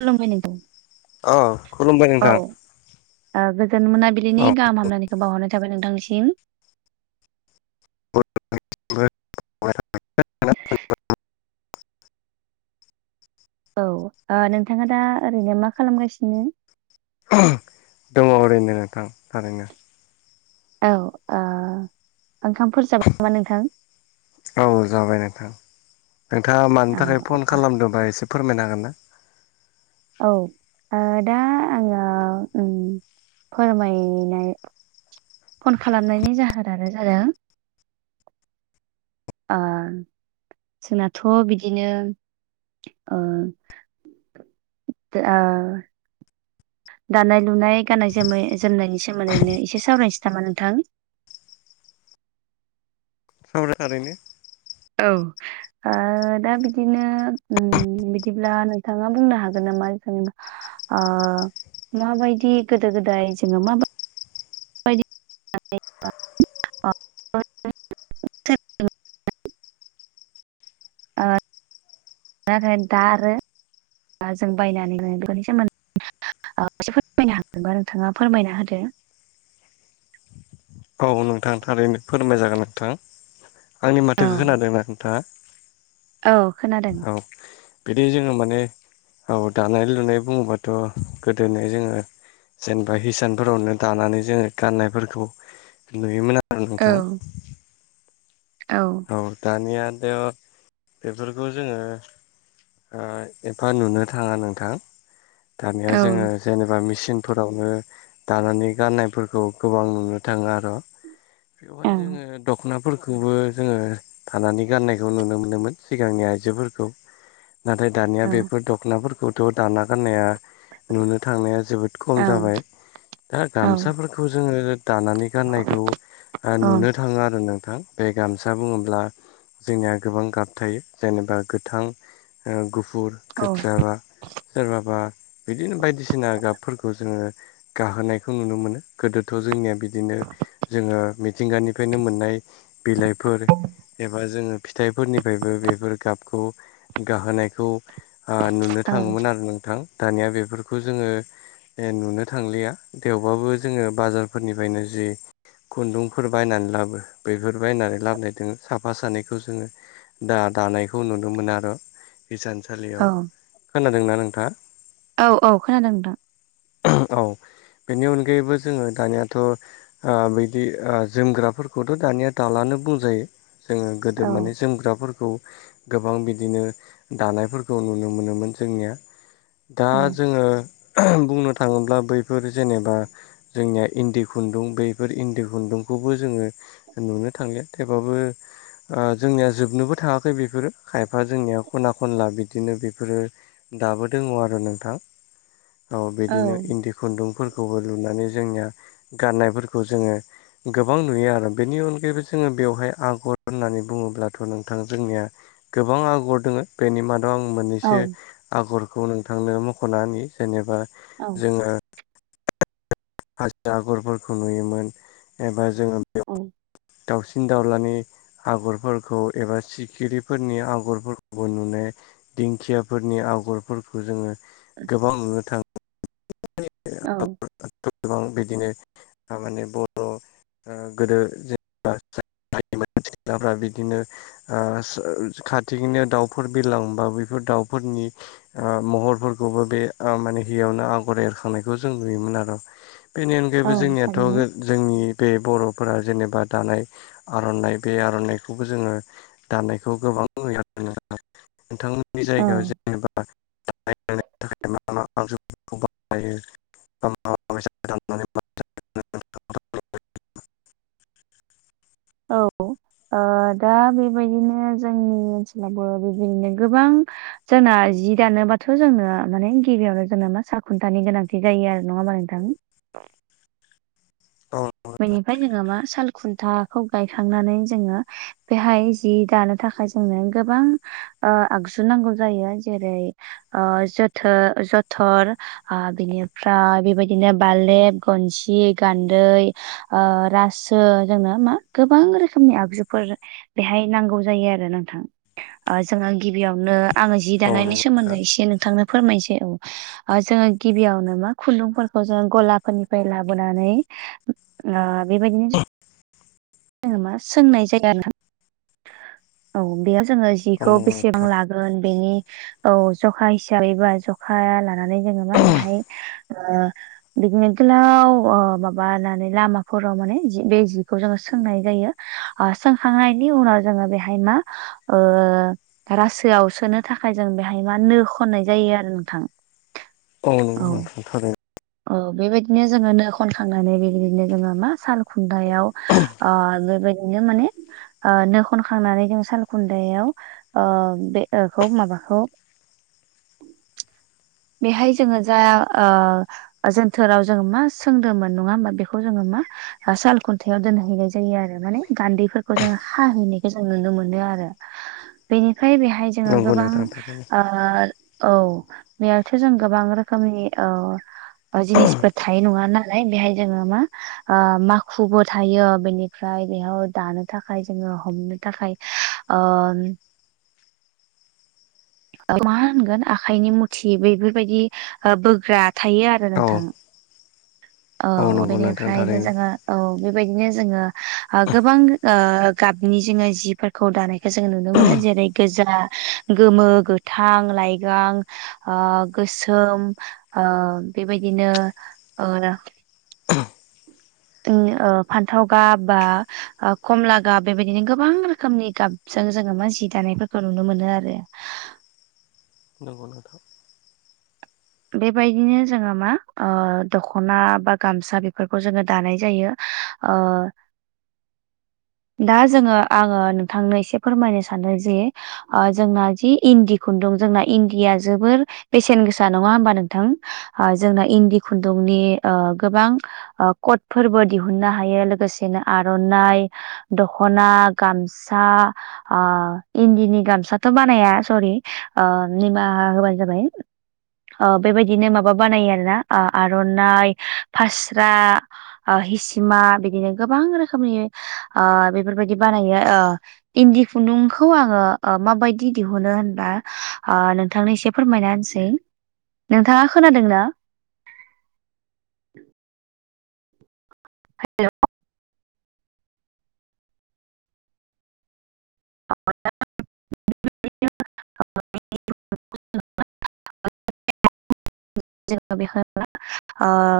खुलुमबाय नोंथां। अ खुलुमबाय औ नोंथां। ओ गोजोन मोनाबिलिनि औ गाहाम हामलायनायखौ बावहरनाय थाबाय नोंथांनिसिम। [inaudible] औ ओ नोंथाङा दा ओरैनो मा खालामगासिनो? [inaudible] दङ' ओरैनो नोंथां थारैनो। औ ओ ओंखामफोर जाब नामा नोंथां? औ जाबाय नोंथां नोंथाङा मानि औ थाखाय फन खालामदों बा एसे फोरमायनो हागोन ना? औ ओ दा आङो उम फोरमायनाय फन खालामनायनि जाहोनानो जादों। ओ जोंनाथ' बिदिनो औ दानाय लुनाय गाननाय जोमनाय जोमनायनि सोमोन्दैनो एसे सावरायनोसै नामा नोंथां। सावरायनानैनो थारैनो औ। दा बिदिनो बिदिब्ला नोंथाङा बुंनो हागोन नामा जेनेबा ओ मा बायदि गोदो-गोदाय जेनेबा माबाय [unintelligible] [unintelligible] आ जोङो दा जों बायनानै होन बेनि सोन एसे फोरमायनो हागबा नोंथाङा फोरमायना होदो। औ नोंथां थारैनो फोरमाय जागोन नोंथां आंनि औ माथोखौ खोनादोंना नोंथाङा? औ खोनादों। औ बिदि जोङो माने औ दानाय-लुनाय बुङोबाथ' गोदोनो जोङो जेनेबा हिसानफोरावनो दानानै जोङो गाननायफोरखौ नुयोमोन आरो औ नोंथां। औ। औ दानियाथ' बेफोरखौ जोङो। एफा नुनो थाङा नोंथां दानिया औ जोङो। जेनेबा मेसिनफोरावनो दानानै गाननायफोरखौ गोबां नुनो थाङो आरो। बेवहाय औ जोङो दख'नाफोरखौबो जोङो थानानै गाननायखौ नुनो मोनोमोन सिगांनि आइजोफोरखौ। नाथाय दानिया औ बेफोर दख'नाफोरखौथ' दाना गाननाया नुनो थांनाया जोबोद। बद खम जाबाय दा औ गामसाफोरखौ जोङो दानानै गाननायखौ। औ नुनो थाङो आरो नोंथां बे गामसा बुङोब्ला। जोंनिया गोबां गाब थायो जेनेबा गोथां गुफुर गोथिजाबा सोरबाबा बिदिनो बायदिसिना गाबफोरखौ जोङो। गाहोनायखौ नुनो मोनो गोदोथ' जोंनिया बिदिनो जोङो मिथिंगानिफ्रायनो मोननाय एबा जोङो फिथाइफोरनिफ्रायबो बेफोर गाबखौ गाहोनायखौ नुनो औ थाङोमोन आरो नोंथां दानिया बेफोरखौ जोङो। नुनो थांलिया थेवबाबो जोङो बाजारफोरनिफ्रायनो जि खुन्दुंफोर बायनानै लाबो बे बेफोरबायायनानै लाबोनाय दो साफा सानैखौ जोङो दा दानायखौ नुनो मोनो आरो। औ हिसानसालियाव खोनादोंना नोंथाङा? औ औ खोनादों नोंथां। औ। बेनि अनगायैबो जोङो दानियाथ' बिदि जोमग्राफोरखौथ' दानिया दालानो बुंजायो जोङो गोदो औ माने जोमग्राफोरखौ गोबां बिदिनो दानायफोरखौ नुनो मोनोमोन जोंनिया। दा औ जोङो बुंनो थाङोब्ला बैफोर जेनेबा। जोंनिया इन्दि खुन्दुं बेफोर इन्दि खुन्दुंखौबो जोङो। नुनो थांलिया थेवबाबो जोंनिया जोबनोबो थाङाखै बेफोरो खायफा जोंनिया खना खनला बिदिनो बेफोरो दाबो दङ आरो नोंथां औ बिदिनो इन्दि खुन्दुंफोरखौबो लुनानै जोंनिया गाननायफोरखौ जोङो गोबां नुयो आरो। बेनि अनगायैबो जोङो बेवहाय आगर होननानै बुङोब्लाथ' नोंथां जोंनिया गोबां आगर दङो बेनि मादै थ' आं औ मोननैसो आगरखौ नोंथांनो मख'ना होनि जेनेबा औ जोङो हाजो आगरफोरखौ नुयोमोन एबा जोङो बेयाव औ दाउसिन दाउलानि आगरफोरखौ एबा सिखिरिफोरनि आगरफोरखौबो नुनाय दिंखियाफोरनि आगरफोरखौ जोङो गोबां नुनो थाङो औ गोबां बिदिनो थारमाने बर' ओ गोदो जेनबा [unintelligible] सिख्लाफ्रा बिदिनो ओ खाथिनो दाउफोर बिलांबा बेैफोर दाउफोरनि ओ महरफोरखौबो बे माने हियावनो आगर एरखांनायखौ जों नुयोमोन आरो बेनि औ अनगायैबो जोंनियाथ' थारैनो जोंनि बे बर'फोरा जेनेबा दानाय आर'नाइ बे आर'नाइखौबो जोङो दानायखौ गोबां नुयो नोंथां नोंथांमोननि औ जायगायाव जेनेबा [unintelligible] [unintelligible] औ ओ दा बेबायदिनो जोंनि ओनसोलावबो बेबायदिनो गोबां जोंना जि दानोबाथ' जोंनो माने गिबियावनो जोंना मा साल खुन्थानि गोनांथि जायो आरो नङा होमबा नोंथां औ बेनिफ्राय जोङो मा साल खुन्थाखौ गायखांनानै जोङो बेहाय जि दानो थाखाय जोंनो गोबां ओ आगजु नांगौ जायो जेरै ओ जोथो जोथर आ बिनिफ्राय बेबायदिनो बालेब गनसि गान्दै ओ रासो जोंनो मा गोबां रोखोमनि आगजुफोर बेहाय नांगौ जायो आरो नोंथां ओ जोङो गिबियावनो आङो जि औ दानायनि नंगौ नोंथां सोमोन्दै एसे नोंथांनो फोरमायनोसै औ जोङो गिबियावनो मा खुन्दुंफोरखौ जोङो गलाफोरनिफ्राय लाबोनानै ओ बेबायदिनो जोङो मा सोंनाय जायो आरोना औ बेयाव जोङो औ जिखौ नंगौ बेसेबां नोंथां ला गोन बेनि औ जखा हिसाबै बा जखा लानानै जोङो मा बेहाय ओ बिदि गोलाव ओ माबानानै लामाफोराव माने जि बे जिखौ जोङो सोंनाय जायो आ सोंखांनायनि उनाव जोङो बेहाय मा ओ रासोआव सोनो थाखाय जों बेहाय मा नो खननाय जायो आरो नोंथां औ नंगौ नोंथां थारै औ बेबायदिनो जोङो नो खनखांनानै बेबायदिनो जोङो मा साल खुन्दायाव अ बेबायदिनो माने ओ नो खनखांनानै जों साल खुन्दायाव बेखौ माबाखौ बेहाय जोङो जा ओ जोनथोराव जोङो मा सोंदोंमोन नङा होमा बेखौ जोङो मा ओ साल खुन्थायाइाव दोनहैनाय जायो आरो माने गान्दैफोरखौ जों हाहैनायखौ जों नुनो मोनो आरो बेनिफ्राय बेहाय जोङो नंगौ गोबां नोंथां थारैनो ओ औ बेयावथो जों गोबां रोखोमनि औ जिनिसफोर थायो नङा नालाय बेहाय जोङो मा ओ माखुबो थायो बेनिफ्राय बेयाव दानो थाखाय जोङो हमनो थाखाय ओ मा होनगोन आखाइनि मुथि बेफोरबायदि बोग्रा थायो आरो औ नोंथां औ नंगौ नोंथां बेनिफ्रायनो थारैनो जोङो औ बेबायदिनो जोङो गोबां ओ गाबनि जोङो जिफोर खौ दानायखौ जों नुनो मोनो जेरै गोजा गोमो गोथां लाइगां ओ गोसोम बेबायदिनो फान्थाव गाब बा कमला गाब बेबायदिनो गोबां रोखोमनि गाब जों जोङो मा जि दानायफोरखौ नुनो मोनो आरो नंगौ नोंथां। बेबायदिनो जोङो मा दखना बा गामसा बेफोरखौ जोङो दानाय जायो। ओ। दा जोङो आङो नोंथांनो एसे फोरमायनो सानदों जे जोंना जि इन्दि खुन्दुं जोंना इन्दिया जोबोर बेसेन गोसा नङा होमबा नोंथां जोंना इन्दि खुन्दुंनि गोबां कटफोरबो दिहुननो हायो लोगोसेनो आर'नाइ दखना गामसा इन्दिनि गामसाथ' बानाया सरि निमाहा होबानो जाबाय। बेबायदिनो माबा बानायो आरो ना आर'नाइ फास्रा हिसिमा बिदिनो गोबां रोखोमनि बेफोरबायदि बानायो। इन्दि खुन्दुंखौ आङो माबायदि दिहुनो होनबा नोंथांनि एसे फोरमायना होनसै नोंथाङा खोनादों ना? हेलौ। [unintelligible] [unintelligible]